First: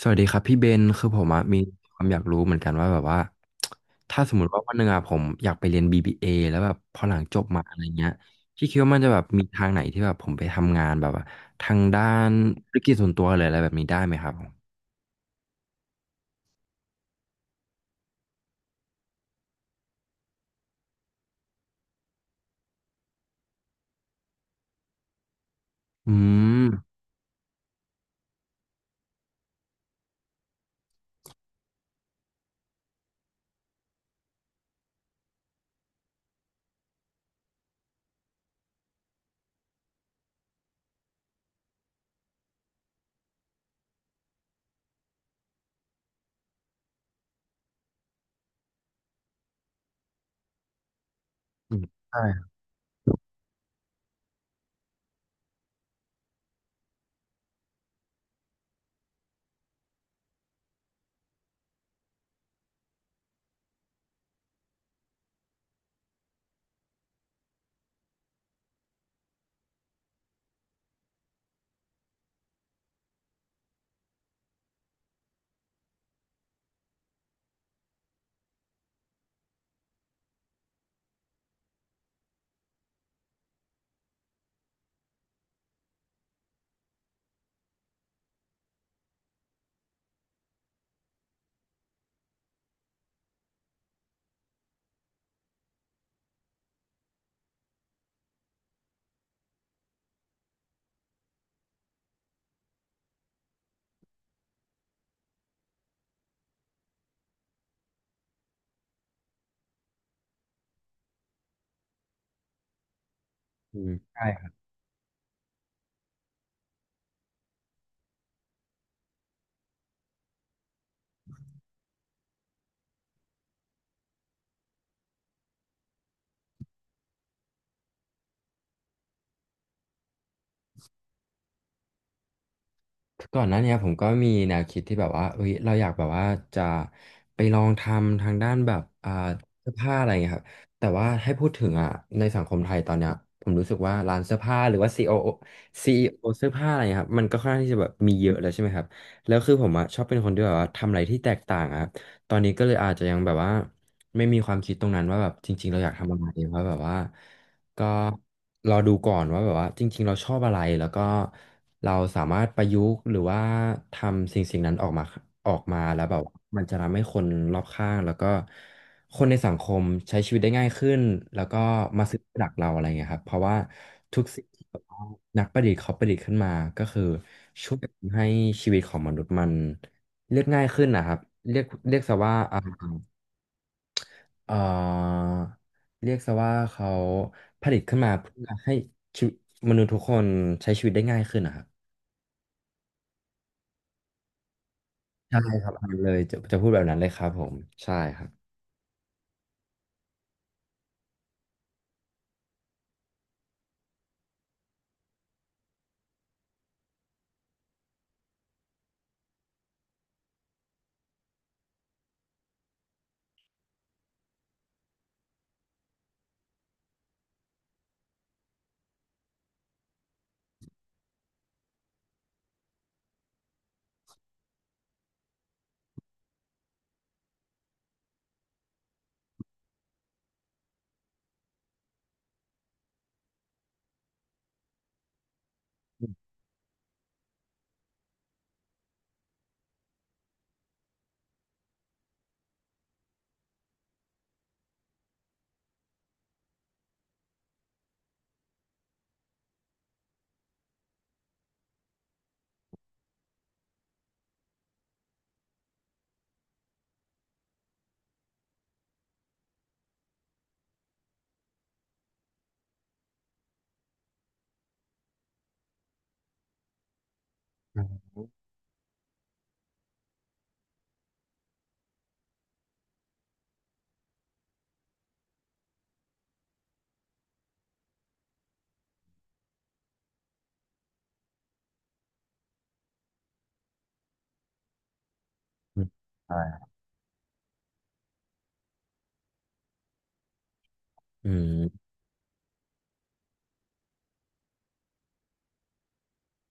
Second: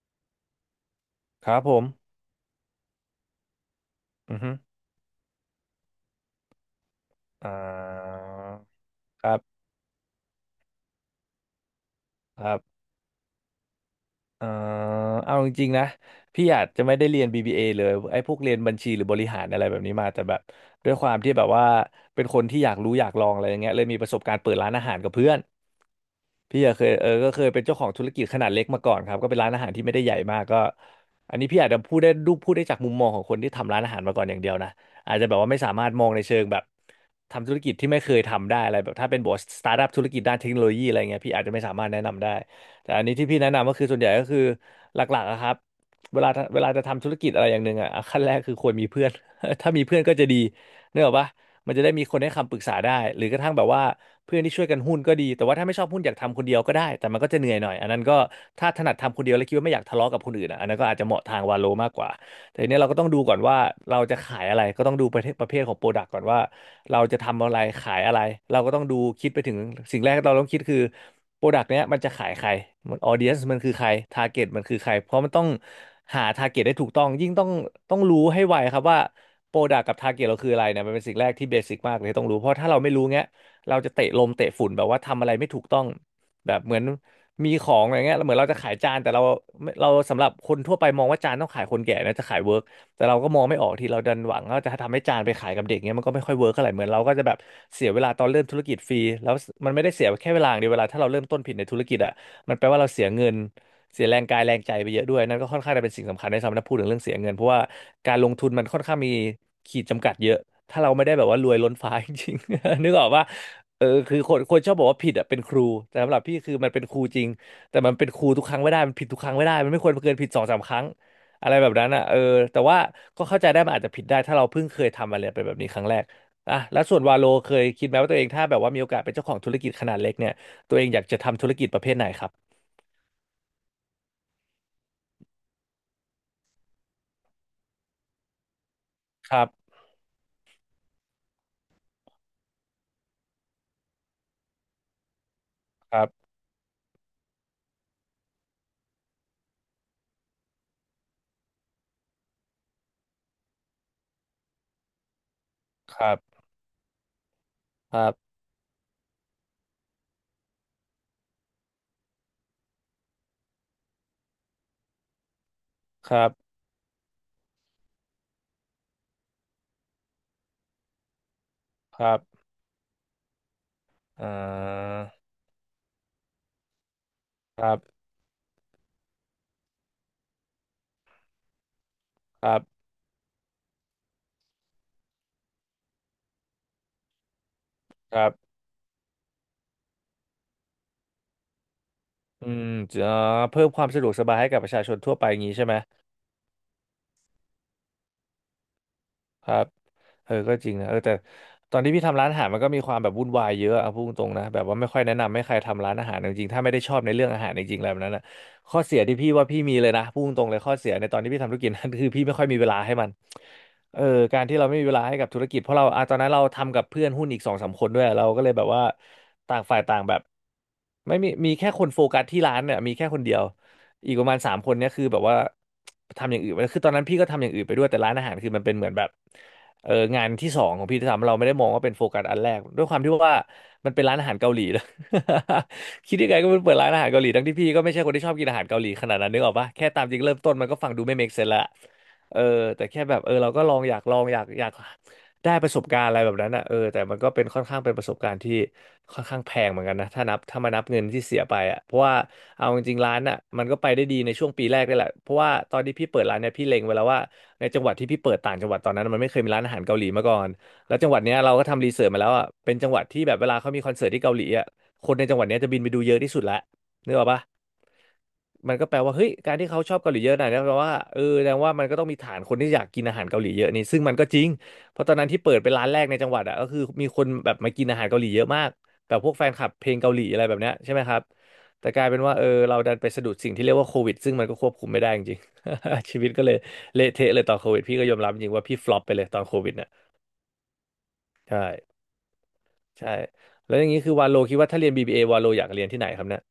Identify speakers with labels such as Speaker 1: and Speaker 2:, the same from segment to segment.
Speaker 1: สวัสดีครับพี่เบนคือผมอะ
Speaker 2: ครั
Speaker 1: มี
Speaker 2: บผ
Speaker 1: ความ
Speaker 2: ม
Speaker 1: อยากรู้เหมือนกันว่าแบบว่าถ้าสม
Speaker 2: อือ
Speaker 1: ม
Speaker 2: ฮึ
Speaker 1: ติว่าวันหนึ่งอะผมอยากไปเรียน BBA แล้วแบบพอหลังจบ
Speaker 2: อ่
Speaker 1: มาอะไรเงี้ย
Speaker 2: า
Speaker 1: พี่คิดว่ามันจะแบบ
Speaker 2: ครับ
Speaker 1: มีทางไหนที่แบบผมไปทำงานแบบว่าทางด้าน
Speaker 2: ครับ
Speaker 1: ธุรกิจส่วนตัวหรืออะไรแบบนี้ได้ไหมครับผ
Speaker 2: เอ่อ
Speaker 1: ม
Speaker 2: เอาจริงๆนะ พี่อาจจะไม่ได้เรียน BBA เอเลยไอ้พวกเรียนบัญชีหรือบริหารอะไรแบบนี้มาแต่แบบด้วยความที่แบบว่าเป็นคนที่อยากรู้อยากลองอะไรอย่างเงี้ยเลยมีประสบการณ์เปิดร้านอาหารกับเพื่อน
Speaker 1: อื
Speaker 2: พี่
Speaker 1: ม
Speaker 2: อะเคยเออก็เคยเป็นเจ้าของธุรกิจขนาดเล็กมาก่อนครับก็เป็นร้านอาหารที่ไม่ได้ใหญ่มากก็อันนี้พี่อาจจะพูดได้ดูพูดได้จากมุมมองของคนที่ทำร้านอาหารมาก่อนอย่างเดียวนะอาจจะแบบว่าไม่สามารถมองในเชิงแบบทำธุรกิจที่ไม่เคยทำได้อะไรแบบถ้าเป็นบอสสตาร์ทอัพธุรกิจด้านเทคโนโลยีอะไรเงี้ยพี่อาจจะไม่สามารถแนะนำได้แต่อันนี้ที่พี่แนะนำก็คือส่วนใหญ่ก็คือหลักๆอะครับเวลาจะทำธุรกิจอะไรอย่างหนึ่งอะขั้นแรกคือควรมีเพื่อน ถ้ามีเพื่อนก็จะดี นึกออกปะ มั
Speaker 1: อื
Speaker 2: น
Speaker 1: ม
Speaker 2: จะได้มีคนให้
Speaker 1: ใช่
Speaker 2: คำปรึกษาได้หรือกระทั่งแบบว่าเพื่อนที่ช่วยกันหุ้นก็ดีแต่ว่าถ้าไม่ชอบหุ้นอยากทำคนเดียวก็ได้แต่มันก็จะเหนื่อยหน่อยอันนั้นก็ถ้าถนัดทำคนเดียวแล้วคิดว่าไม่อยากทะเลาะกับคนอื่นอะอันนั้นก็อาจจะเหมาะทางวาโลมากกว่าแต่ทีเนี้ยเราก็ต้องดูก่อนว่าเราจะขายอะไรก็ต้องดูประเภทของโปรดักต์ก่อนว่าเราจะทำอะไรขายอะไรเราก็ต้องดูคิดไปถึงสิ่งแรกที่เราต้องคิดคือโปรดักต์เนี้ยมันจะขายใครมันออเดียนมันคือใครทาร์เก็ตมันคือใครเพราะมันต้องหาทาร์เก็ตได้ถูกต้องยิ่งต้องรู้ให้ไวครับว่า โปรดักกับทาร์เก็ตเราคืออะไรเนี่ยมันเป็นสิ่งแรกที่เบสิกมากเลยต้องรู้เพราะถ้าเราไม่รู้เงี้ยเราจะเตะลมเตะฝุ่นแบบว่าทำอะไรไม่ถูกต้องแบบเหมือนมีของอะไรเงี้ยเหมือนเราจะขายจานแต่เราสำหรับคนทั่วไปมองว่าจานต้องขายคนแก่นะจะขายเวิร์กแต่เราก็มองไม่ออกที่เราดันหวังว่าจะทำให้จานไปขายกับเด็กเงี้ยมันก็ไม่ค่อยเวิร์กเท่าไหร่เหมือนเราก็จะแบบเสียเวลาตอนเริ่มธุรกิจฟรีแล้วมันไม่ได้เสียแค่เวลาอย่างเดียวเวลาถ้าเราเริ่มต้นผิดในธุรกิจอ่ะมันแปลว่าเราเสียเงิน เสียแรงกายแรงใจไปเยอะด้วยนั่นก็ค่อนข้างจะเป็นสิ่งสำคัญในสำหรับพูดถึงเรื่องเสียเงินเพราะว่าการลงทุนมันค่อนข้างมีขีดจำกัดเยอะถ้าเราไม่ได้แบบว่ารวยล้นฟ้าจริงๆ นึกออกว่า
Speaker 1: อื
Speaker 2: เออ
Speaker 1: ม
Speaker 2: คือ
Speaker 1: ใช่
Speaker 2: คนชอบบอกว่าผิดอ่ะเป็นครูแต่สำหรับพี่คือมันเป็นครูจริงแต่มันเป็นครูทุกครั้งไม่ได้มันผิดทุกครั้งไม่ได้มันไม่ควรเกินผิดสองสามครั้งอะไรแบบนั้นอ่ะเออแต่ว่าก็เข้าใจได้มันอาจจะผิดได้ถ้าเราเพิ่งเคยทำอะไรเป็นแบบนี้ครั้งแรกอ่ะแล้วส่วนวาโลเคยคิดไหมว่าตัวเองถ้าแบบว่ามีโอกาสเป็นเจ้าของธุรกิจขนาดเล็กเนี่ยตัวเองอยากจะทำธุรกิจประเภทไหนครับ
Speaker 1: ก่อนหน้าเนี้ยผมก็มีแนวคิดที่แบบว่าเอ้ยเราอยากแบบว่าจะไปลองทำทางด้านแบบ
Speaker 2: ครั
Speaker 1: เสื้
Speaker 2: บ
Speaker 1: อผ้าอะไรเงี้ยครับแต่ว่าให้พูดถึงอ่ะในสังคมไทยตอนเนี้ยผมรู้สึกว่าร้านเสื้อผ้าหรือว่า CEO ีโอโอซี
Speaker 2: ครั
Speaker 1: อีโอ
Speaker 2: บ
Speaker 1: เสื้อผ้าอะไรเงี้ยครับมันก็ค่อนข้างที่จะแบบมีเยอะแล้วใช่ไหมครับแล้วคือผมอ่ะชอบเป็นคนที่แบบว่าทำอะไรที่แตกต่างอะครับตอนนี้ก็เลยอาจจะยังแบบว่าไม่มีความคิดตรงนั้นว่าแบบจริงๆเราอยาก
Speaker 2: ค
Speaker 1: ทำ
Speaker 2: รั
Speaker 1: อะ
Speaker 2: บ
Speaker 1: ไรเพราะแบบว่า ก็
Speaker 2: ครับ
Speaker 1: รอดูก่อนว่าแบบว่าจริงๆเราชอบอะไรแล้วก็เราสามารถประยุกต์หรือว่าทำสิ่งนั้นออกมาออกมาแล้ว
Speaker 2: ค
Speaker 1: แบบ
Speaker 2: รับ
Speaker 1: ว่ามันจะทำให้คนรอบข้างแล้วก็คนในสังคมใช้ชีวิตได้ง่ายขึ้นแล้วก็
Speaker 2: ค
Speaker 1: มา
Speaker 2: รั
Speaker 1: ซื้อ
Speaker 2: บ
Speaker 1: หลักเราอะไรเงี้ยครับเพราะว่าทุก
Speaker 2: อ่
Speaker 1: สิ่งที่แบบ
Speaker 2: า
Speaker 1: ว่านักประดิษฐ์เขาประดิษฐ์ขึ้นมาก็คือ
Speaker 2: ค
Speaker 1: ช่
Speaker 2: รั
Speaker 1: วย
Speaker 2: บ
Speaker 1: ให้ชีวิตของมนุษย์มันเรียกง่ายขึ้นนะครับเรียกซะว่า
Speaker 2: ครับ
Speaker 1: เอ่อเรียกซะว่าเขาผลิตขึ้นมา
Speaker 2: ครั
Speaker 1: เพื่อ
Speaker 2: บ
Speaker 1: ให้ชีวิตมนุษย์ทุกคนใช้ชีวิตได้ง่ายขึ้นนะครับ
Speaker 2: อืมจะเพิ่มความสะดวกสบายให้กับประชาชนทั่วไปอ
Speaker 1: ใช่
Speaker 2: ย่างนี้
Speaker 1: ค
Speaker 2: ใช่
Speaker 1: รับ
Speaker 2: ไหม
Speaker 1: เลยจะพูดแบบนั้นเลยครับผมใช่ครับ
Speaker 2: ครับ เออก็จริงนะเออแต่ตอนที่พี่ทำร้านอาหารมันก็มีความแบบวุ่นวายเยอะเอาพูดตรงๆนะแบบว่าไม่ค่อยแนะนำให้ใครทำร้านอาหารจริงๆถ้าไม่ได้ชอบในเรื่องอาหารจริงๆแล้วแบบนั้นนะข้อเสียที่พี่ว่าพี่มีเลยนะพูดตรงๆเลยข้อเสียในตอนที่พี่ทำธุรกิจนัน คือพี่ไม่ค่อยมีเวลาให้มันเออการที่เราไม่มีเวลาให้กับธุรกิจเพราะเราอ่ะตอนนั้นเราทำกับเพื่อนหุ้นอีกสองสามคนด้วยเราก็เลยแบบว่าต่างฝ่ายต่างแบบไม่มีมีแค่คนโฟกัสที่ร้านเนี่ยมีแค่คนเดียวอีกประมาณสามคนเนี่ยคือแบบว่าทำอย่างอื่นไปแล้วคือตอนนั้นพี่ก็ทำอย่างอื่นไปด้วยแต่ร้านอาหารคือมันเป็นเหมือนแบบ งานที่สองของพี่ที่ทำเราไม่ได้มองว่าเป็นโฟกัสอันแรกด้วยความที่ว่ามันเป็นร้านอาหารเกาหลีนะ คิดยังไงก็เปิดร้านอาหารเกาหลีทั้งที่พี่ก็ไม่ใช่คนที่ชอบกินอาหารเกาหลีขนาดนั้นนึกออกปะแค่ตามจริงเริ่มต้นมันก็ฟังดูไม่ make sense ละเออแต่แค่แบบเราก็ลองอยากลองอยากได้ประสบการณ์อะไรแบบนั้นอ่ะแต่มันก็เป็นค่อนข้างเป็นประสบการณ์ที่ค่อนข้างแพงเหมือนกันนะถ้ามานับเงินที่เสียไปอ่ะเพราะว่าเอาจริงๆร้านอ่ะมันก็ไปได้ดีในช่วงปีแรกได้แหละเพราะว่าตอนที่พี่เปิดร้านเนี่ยพี่เล็งไว้แล้วว่า ในจังหวัดที่พี่เปิดต่างจังหวัดตอนนั้นมันไม่เคยมีร้านอาหารเกาหลีมาก่อนแล้วจังหวัดเนี้ยเราก็ทำรีเสิร์ชมาแล้วอ่ะเป็นจังหวัดที่แบบเวลาเขามีคอนเสิร์ตที่เกาหลีอ่ะคนในจังหวัดเนี้ยจะบินไปดูเยอะที่สุดละนึกออกปะ
Speaker 1: อืม
Speaker 2: มันก็แปลว่าเฮ้ยการที่เขาชอบเกาหลีเยอะหนอยนะแปลว่าแสดงว่ามันก็ต้องมีฐานคนที่อยากกินอาหารเกาหลีเยอะนี่ซึ่งมันก็จริงเพราะตอนนั้นที่เปิดเป็นร้านแรกในจังหวัดอ่ะก็คือมีคนแบบมากินอาหารเกาหลีเยอะมากแบบพวกแฟนคลับเพลงเกาหลีอะไรแบบเนี้ยใช่ไหมครับแต่กลายเป็นว่าเราดันไปสะดุดสิ่งที่เรียกว่าโควิดซึ่งมันก็ควบคุมไม่ได้จริงๆ ชีวิตก็เลย
Speaker 1: ใช่
Speaker 2: เละเทะเลยตอนโควิดพี่ก็ยอมรับจริงว่าพี่ฟลอปไปเลยตอนโควิดเนี่ย
Speaker 1: อื
Speaker 2: ใช่
Speaker 1: ม
Speaker 2: ใช่แล้วอย่างนี้คือวาโลคิดว่าถ้าเรียน BBA วาโลอยากเรียนที่ไหนครับเนี่ย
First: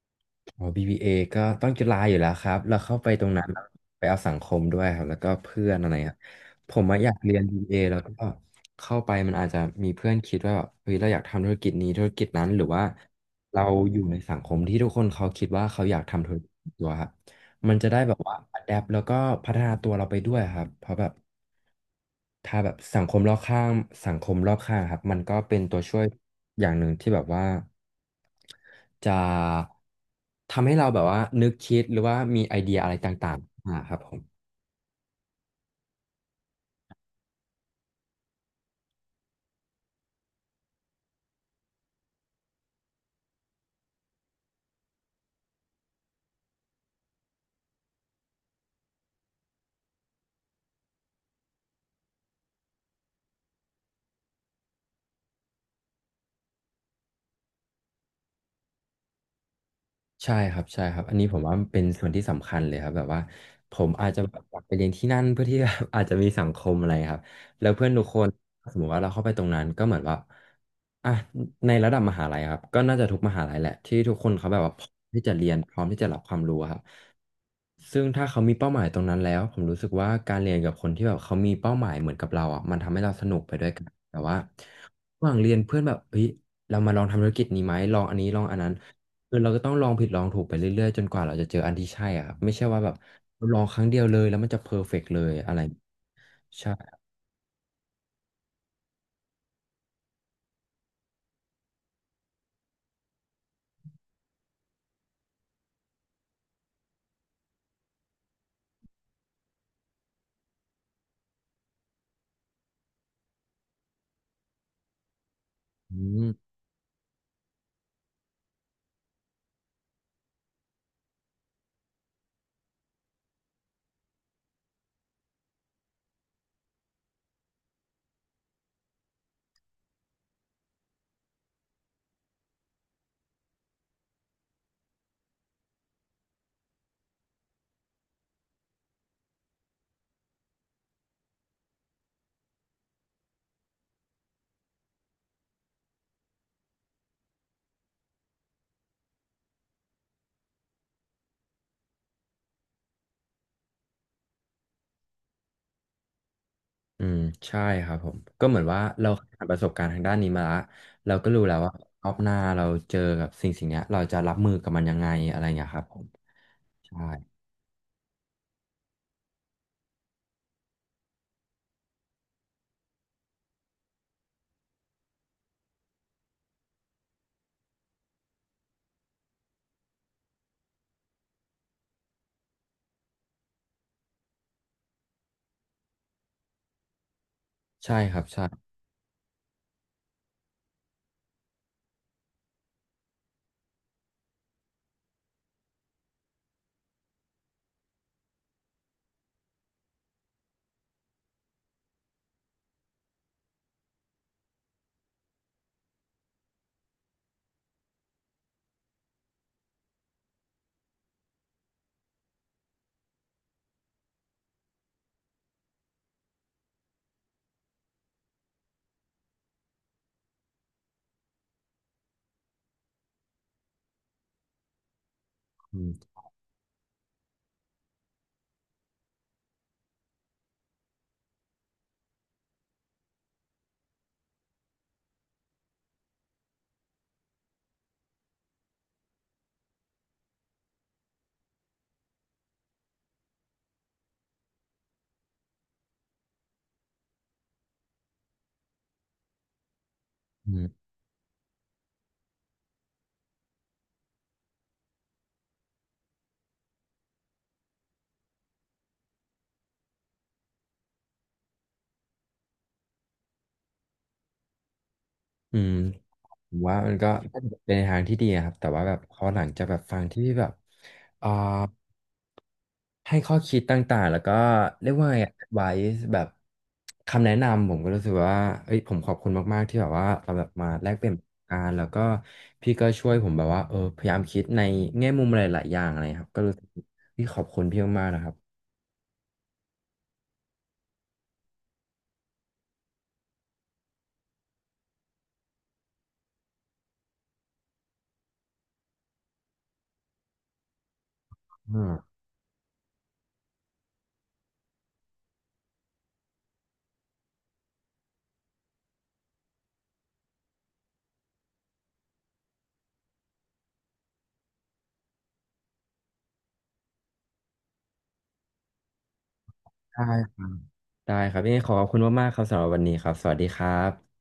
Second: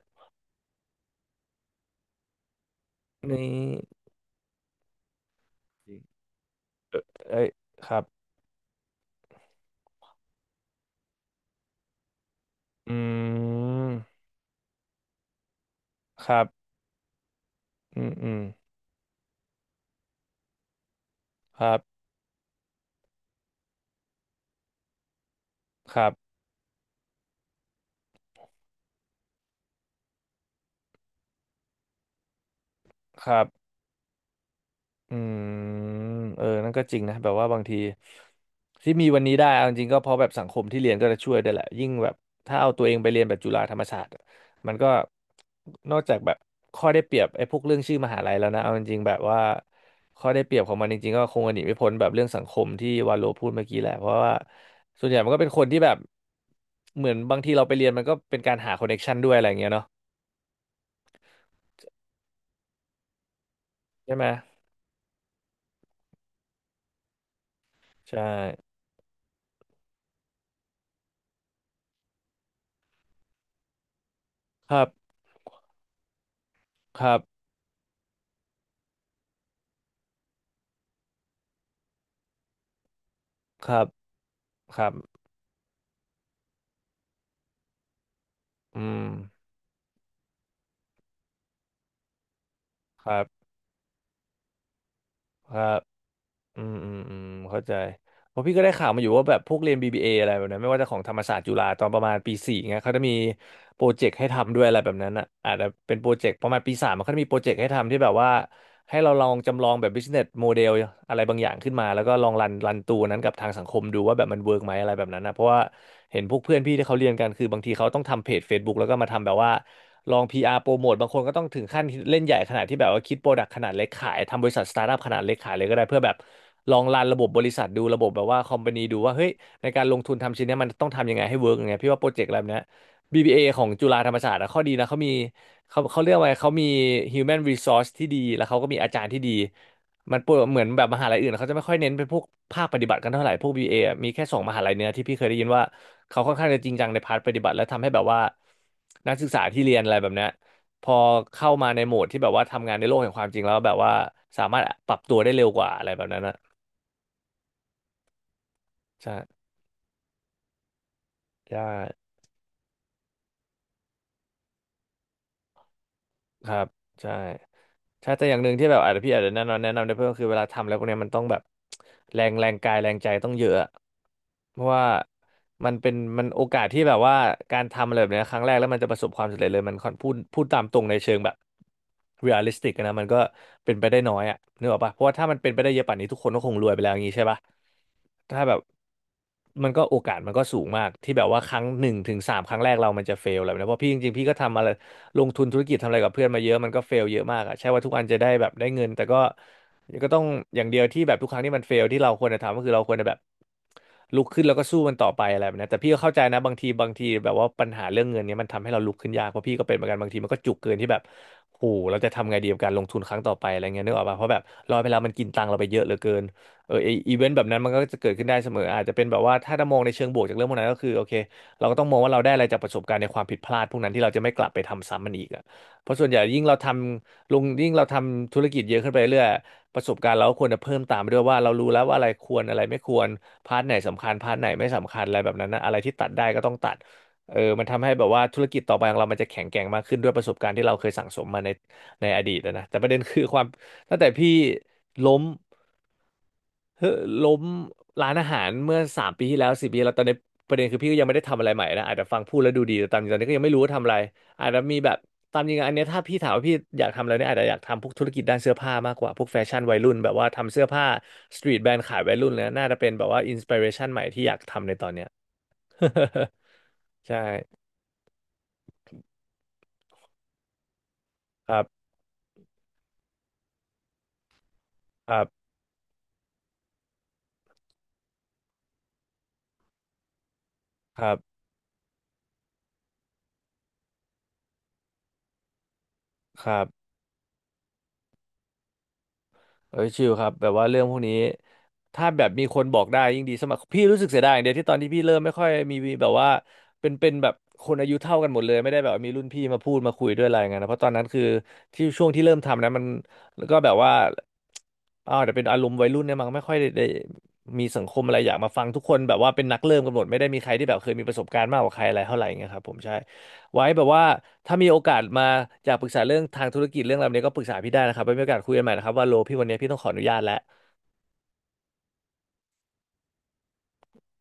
Speaker 1: อ๋อ BBA ก็ต้องจุฬาอยู่แล้วครับแล้วเข้าไปตรง
Speaker 2: นี่
Speaker 1: นั้นไปเอาสังคมด้วยครับแล้วก็เพื่อนอะไรครับ ผมอะอยากเรียน
Speaker 2: เอ้ย
Speaker 1: BBA
Speaker 2: ค
Speaker 1: แล้
Speaker 2: รั
Speaker 1: ว
Speaker 2: บ
Speaker 1: ก็เข้าไปมันอาจจะมีเพื่อนคิดว่าแบบเฮ้ยเราอยากทำธุรกิจนี้ธุรกิจนั้นหรือว่า
Speaker 2: อื
Speaker 1: เราอยู่ใน
Speaker 2: ม
Speaker 1: สังคมที่ทุกคนเขาคิดว่าเขาอยากทำ
Speaker 2: ค
Speaker 1: ธุร
Speaker 2: รับ
Speaker 1: กิจตัวครับมันจะได้
Speaker 2: อืม
Speaker 1: แบบ
Speaker 2: อื
Speaker 1: ว่า
Speaker 2: ม
Speaker 1: adapt แ p ปแล้วก็พัฒนาตัวเราไปด้วยครับเพราะแบบ
Speaker 2: ครับ
Speaker 1: ถ้าแบบสังคมรอบข้างสังคมรอบข้างครับมันก็เป็นตัว
Speaker 2: ค
Speaker 1: ช่วย
Speaker 2: รับ
Speaker 1: อย่างหนึ่งที่แบบว่าจะทำให้เราแบบว่านึกคิดหรือว่ามีไอเดียอะไร
Speaker 2: ค
Speaker 1: ต่าง
Speaker 2: รับ
Speaker 1: ๆอ่าครับผม
Speaker 2: อืมนั่นก็จริงนะแบบว่าบางทีที่มีวันนี้ได้เอาจริงๆก็เพราะแบบสังคมที่เรียนก็จะช่วยได้วยแหละยิ่งแบบถ้าเอาตัวเองไปเรียนแบบจุฬาธรรมศาสตร์อะมันก็นอกจากแบบข้อได้เปรียบไอ้พวกเรื่องชื่อมหาลัยแล้วนะเอาจริงๆแบบว่าข้อได้เปรียบของมันจริงๆก็คงหนีไม่พ้นแบบเรื่องสังคมที่วาโลพูดเมื่อกี้แหละเพราะว่าส่วนใหญ่มันก็เป็นคนที่แบบเหมือนบางทีเราไปเรียนมันก็เป็นการหาคอนเนคชันด้วยอะไรอย่างเงี้ยเนาะ
Speaker 1: ใช่ครับอันนี้ผมว่ามันเป็นส่วนที่สำคัญเลยครับแบบว่าผมอาจ
Speaker 2: ใช่
Speaker 1: จะ
Speaker 2: ไหม
Speaker 1: แบบอยากไปเรียนที่นั่นเพื่อที่ แบบ อาจจะมีสังคมอะไรครับแล้วเพื่อนทุกค
Speaker 2: ใช่
Speaker 1: นสมมติว่าเราเข้าไปตรงนั้นก็เหมือนว่าอ่ะในระดับมหาลัยครับก็น่าจะทุกมหาลัยแหละที่ทุกคนเขาแบบว่า
Speaker 2: ค
Speaker 1: พ
Speaker 2: รั
Speaker 1: ร้อม
Speaker 2: บ
Speaker 1: ที่จะเรียนพร้อมที่จะรับความรู้ครับ
Speaker 2: ครับ
Speaker 1: ซึ่งถ้าเขามีเป้าหมายตรงนั้นแล้วผมรู้สึกว่าการเรียนกับคนที่แบบเขามีเป้าหมายเหมือนกับเราอ่ะมันทำให้เราสนุกไปด้
Speaker 2: ค
Speaker 1: วยกั
Speaker 2: รั
Speaker 1: น
Speaker 2: บ
Speaker 1: แต่ว่า
Speaker 2: ครับ
Speaker 1: ระหว่างเรียนเพื่อนแบบเฮ้ยเรามาลองทำธุรกิจนี้ไหมลองอันนี้ลองอันนั้น
Speaker 2: อืม
Speaker 1: คือเราก็ต้องลองผิดลองถูกไปเรื่อยๆจนกว่าเราจะเจออันที่ใช่อะครับไม่ใช่ว่าแบบ
Speaker 2: ครับ
Speaker 1: ลองครั้งเดียวเลยแล้วมันจะเพอร์เฟกต์เลย
Speaker 2: ค
Speaker 1: อะไร
Speaker 2: รับอืมอืม
Speaker 1: ใช่
Speaker 2: อืมเข้าใจเพราะพี่ก็ได้ข่าวมาอยู่ว่าแบบพวกเรียน BBA ออะไรแบบนั้นไม่ว่าจะของธรรมศาสตร์จุฬาตอนประมาณปีสี่เงี้ยเขาจะมีโปรเจกต์ให้ทำด้วยอะไรแบบนั้นอ่ะอาจจะเป็นโปรเจกต์ประมาณปีสามมันก็จะมีโปรเจกต์ให้ทำที่แบบว่า ให้เราลองจำลองแบบ business model อะไรบางอย่างขึ้นมาแล้วก็ลองรันตัวนั้นกับทางสังคมดูว่าแบบมันเวิร์กไหมอะไรแบบนั้นนะเพราะว่า
Speaker 1: อื
Speaker 2: เห็นพวก
Speaker 1: ม
Speaker 2: เพื่อนพี่ที่เขาเรียนกันคือบางทีเขาต้องทำเพจ Facebook แล้วก็มาทำแบบว่าลอง PR โปรโมทบางคนก็ต้องถึงขั้นเล่นใหญ่ขนาดที่แบบว่าคิดโปรดักต์ขนาดเล็กขายทำบริษัทสตาร์ทอัพขนาดเล็กขายเลยก็ได้เพื่อแบบลองรันระบบบริษัทดูระบบแบบว่าคอมพานีดูว่าเฮ้ยในการลงทุนทำชิ้นเนี้ยมันต้องทำยังไงให้เวิร์กยังไงพี่ว่าโปรเจกต์แบบเนี้ย BBA ของจุฬาธรรมศาสตร์อะข้อดีนะเขามีเขาเรียกว่าไงเขามี human resource ที่ดีแล้วเขาก็มีอาจารย์ที่ดีมันปวดเหมือนแบบมหาลัยอื่นเขาจะไม่ค่อยเน้นเป็นพวกภาคปฏิบัติกันเท่าไหร่พวก BBA ออะมีแค่สองมหาลัยเนี้ยที่พี่เคยได้ยินว่าเขาค่อนข้างจะจริงจังในพาร์ทปฏิบัติและทำให้แบบว่านักศึกษาที่เรียนอะไรแบบเนี้ยพอเข้ามาในโหมดที่แบบว่าทำงานในโลกแห่งความจริงแล้วแบบว่าสามารถปรับตัวได้เร็วกว่าอะไรแบบนั้นอะ
Speaker 1: อืมใช่ครับผมก็เหมือนว่าเรา
Speaker 2: ใช่
Speaker 1: ผ่านประสบการณ์ทางด้านนี้มาละเราก็รู้แล้ว
Speaker 2: ใช่
Speaker 1: ว่ารอบหน้าเราเจอกับสิ่งเนี้ยเราจะรับมือกับมันยังไงอะไรเงี้ยครับผม
Speaker 2: ครับ
Speaker 1: ใช่
Speaker 2: ใช่ใช่แต่อย่างหนึ่งที่แบบอาจจะแนะนำได้เพิ่มคือเวลาทำแล้วพวกเนี้ยมันต้องแบบ แรงแรงกายแรงใจต้องเยอะอะเพราะว่ามันเป็นมันโอกาสที่แบบว่าการทำอะไรแบบเนี้ยครั้งแรกแล้วมันจะประสบความสำเร็จเลยมันค่อนพูดพูดตามตรงในเชิงแบบเรียลลิสติกนะมันก็เป็นไปได้น้อยอะนึกออกปะเพราะว่าถ้ามันเป็นไปได้เยอะป่านนี้ทุกคนก็คงรวยไปแล้วอย่างงี้ใช่ปะ
Speaker 1: ใช่ครับ
Speaker 2: ถ้า
Speaker 1: ใช่
Speaker 2: แบบ มันก็โอกาสมันก็สูงมากที่แบบว่าครั้งหนึ่งถึงสามครั้งแรกเรามันจะเฟลอะไรแบบนี้เพราะพี่จริงๆพี่ก็ทำอะไรลงทุนธุรกิจทำอะไรกับเพื่อนมาเยอะมันก็เฟลเยอะมากอะใช่ว่าทุกอันจะได้แบบได้เงินแต่ก็ก็ต้องอย่างเดียวที่แบบทุกครั้งที่มันเฟลที่เราควรจะทำก็คือเราควรจะแบบลุกขึ้นแล้วก็สู้มันต่อไปอะไรแบบนี้แต่พี่ก็เข้าใจนะบางทีแบบว่าปัญหาเรื่องเงินเนี้ยมันทำให้เราลุกขึ้นยากเพราะพี่ก็เป็นเหมือนกันบางทีมันก็จุกเกินที่แบบโหเราจะทำไงดีกับการลงทุนครั้งต่อไปอะไรเงี้ยนึกออกป่ะเพราะแบบรอยไปแล้วมันกินตังค์เราไปเยอะเหลือเกิน เออไออีเวนต์แบบนั้นมันก็จะเกิดขึ้นได้เสมออาจจะเป็นแบบว่าถ้าจะมองในเชิงบวกจากเรื่องพวกนั้นก็คือโอเคเราก็ต้องมองว่าเราได้อะไรจากประสบการณ์ในความผิดพลาดพวกนั้นที่เราจะไม่กลับไปทำซ้ำมันอีกอ่ะ
Speaker 1: อื
Speaker 2: เพ
Speaker 1: ม
Speaker 2: ราะส่วนใหญ่ยิ่งเราทำลงยิ่งเราทำธุรกิจเยอะขึ้นไปเรื่อยประสบการณ์เราก็ควรจะเพิ่มตามไปด้วยว่าเรารู้แล้วว่าอะไรควรอะไรไม่ควรพาร์ทไหนสำคัญพาร์ทไหนไม่สำคัญอะไรแบบนั้นนะอะไรที่ตัดได้ก็ต้องตัดเออมันทำให้แบบว่าธุรกิจต่อไปของเรามันจะแข็งแกร่งมากขึ้นด้วยประสบการณ์ที่เราเคยสั่งสมมาในอดีตอะนะแต่ประเด็นคือความตั้งแต่พี่ล้ม เฮ้อล้มร้านอาหารเมื่อสามปีที่แล้วสี่ปีแล้วตอนนี้
Speaker 1: อื
Speaker 2: ประเด็น
Speaker 1: ม
Speaker 2: คือพี่ก็ยังไม่ได้ทำอะไรใหม่นะอาจจะฟังพูดแล้วดูดีแต่ตามจริงตอนนี้ก็ยังไม่รู้ว่าทำอะไรอาจจะมีแบบตามจริงอันเนี้ยถ้าพี่ถามว่าพี่อยากทำอะไรเนี่ยอาจจะอยากทำพวกธุรกิจด้านเสื้อผ้ามากกว่าพวกแฟชั่นวัยรุ่นแบบว่าทำเสื้อผ้าสตรีทแบรนด์ขายวัยรุ่นเลยนะน่าจะเป็นแบบว่าอินสปิเรชันใหม่ที่อยากทำในตอนเนี้ย
Speaker 1: อืมผมว่ามัน ก็
Speaker 2: ใช
Speaker 1: เ
Speaker 2: ่
Speaker 1: ป็นทางที่ดีอะครับแต่ว่าแบบพอหลังจะแบบฟังที่แบบอ่า
Speaker 2: ครับ
Speaker 1: ให้ข้อคิดต่างๆแล้วก็เรียกว่า
Speaker 2: ครั
Speaker 1: ไง
Speaker 2: บ
Speaker 1: ไว้แบบคำแนะนำผมก็รู้สึกว่าเอ้ยผมขอบคุณมากๆที่แบบว่าเราแบบมาแลก
Speaker 2: ค
Speaker 1: เปลี่
Speaker 2: รั
Speaker 1: ยนประส
Speaker 2: บ
Speaker 1: บการณ์แล้วก็พี่ก็ช่วยผมแบบว่าเออพยายามคิดในแง่มุมหลายๆอย่างอะไรครับก็
Speaker 2: ค
Speaker 1: รู้
Speaker 2: รั
Speaker 1: สึก
Speaker 2: บ
Speaker 1: พี่ขอบคุณพี่มากๆนะครับ
Speaker 2: เอ้ยชิลครับแบบว่าเรื่องพวกนี้ถ้าแบบมีคนบอกได้ยิ่งดีสมัครพี่รู้สึกเสียดายอย่างเดียวที่ตอนที่พี่เริ่มไม่ค่อยมีแบบว่าเป็นแบบคนอายุเท่ากันหมดเลยไม่ได้แบบว่ามีรุ่นพี่มาพูดมาคุยด้วยอะไรเงี้ยนะเพราะตอนนั้นคือ
Speaker 1: อื
Speaker 2: ที่
Speaker 1: ม
Speaker 2: ช่วงที่เริ่มทำนะมันแล้วก็แบบว่าอ้าวแต่เป็นอารมณ์วัยรุ่นเนี่ยมันไม่ค่อยได้มีสังคมอะไรอยากมาฟังทุกคนแบบว่าเป็นนักเริ่มกันหมดไม่ได้มีใครที่แบบเคยมีประสบการณ์มากกว่าใครอะไรเท่าไหร่เงี้ยครับผมใช่ ไว้แบบว่าถ้ามีโอกาสมาอยากปรึกษาเรื่องทางธุรกิจเรื่องอะไรแบบนี้ก็ปรึกษาพี่ได้นะครับไว้มีโอกาสคุยกันใหม่นะครับว่าโลพี่วันนี้พี่ต้องขอ
Speaker 1: ได
Speaker 2: อนุญาตแล้ว
Speaker 1: ้ได้ครับยังไงขอขอบคุณมากๆครับสำหรับวันนี้ครับสวัสดีครับ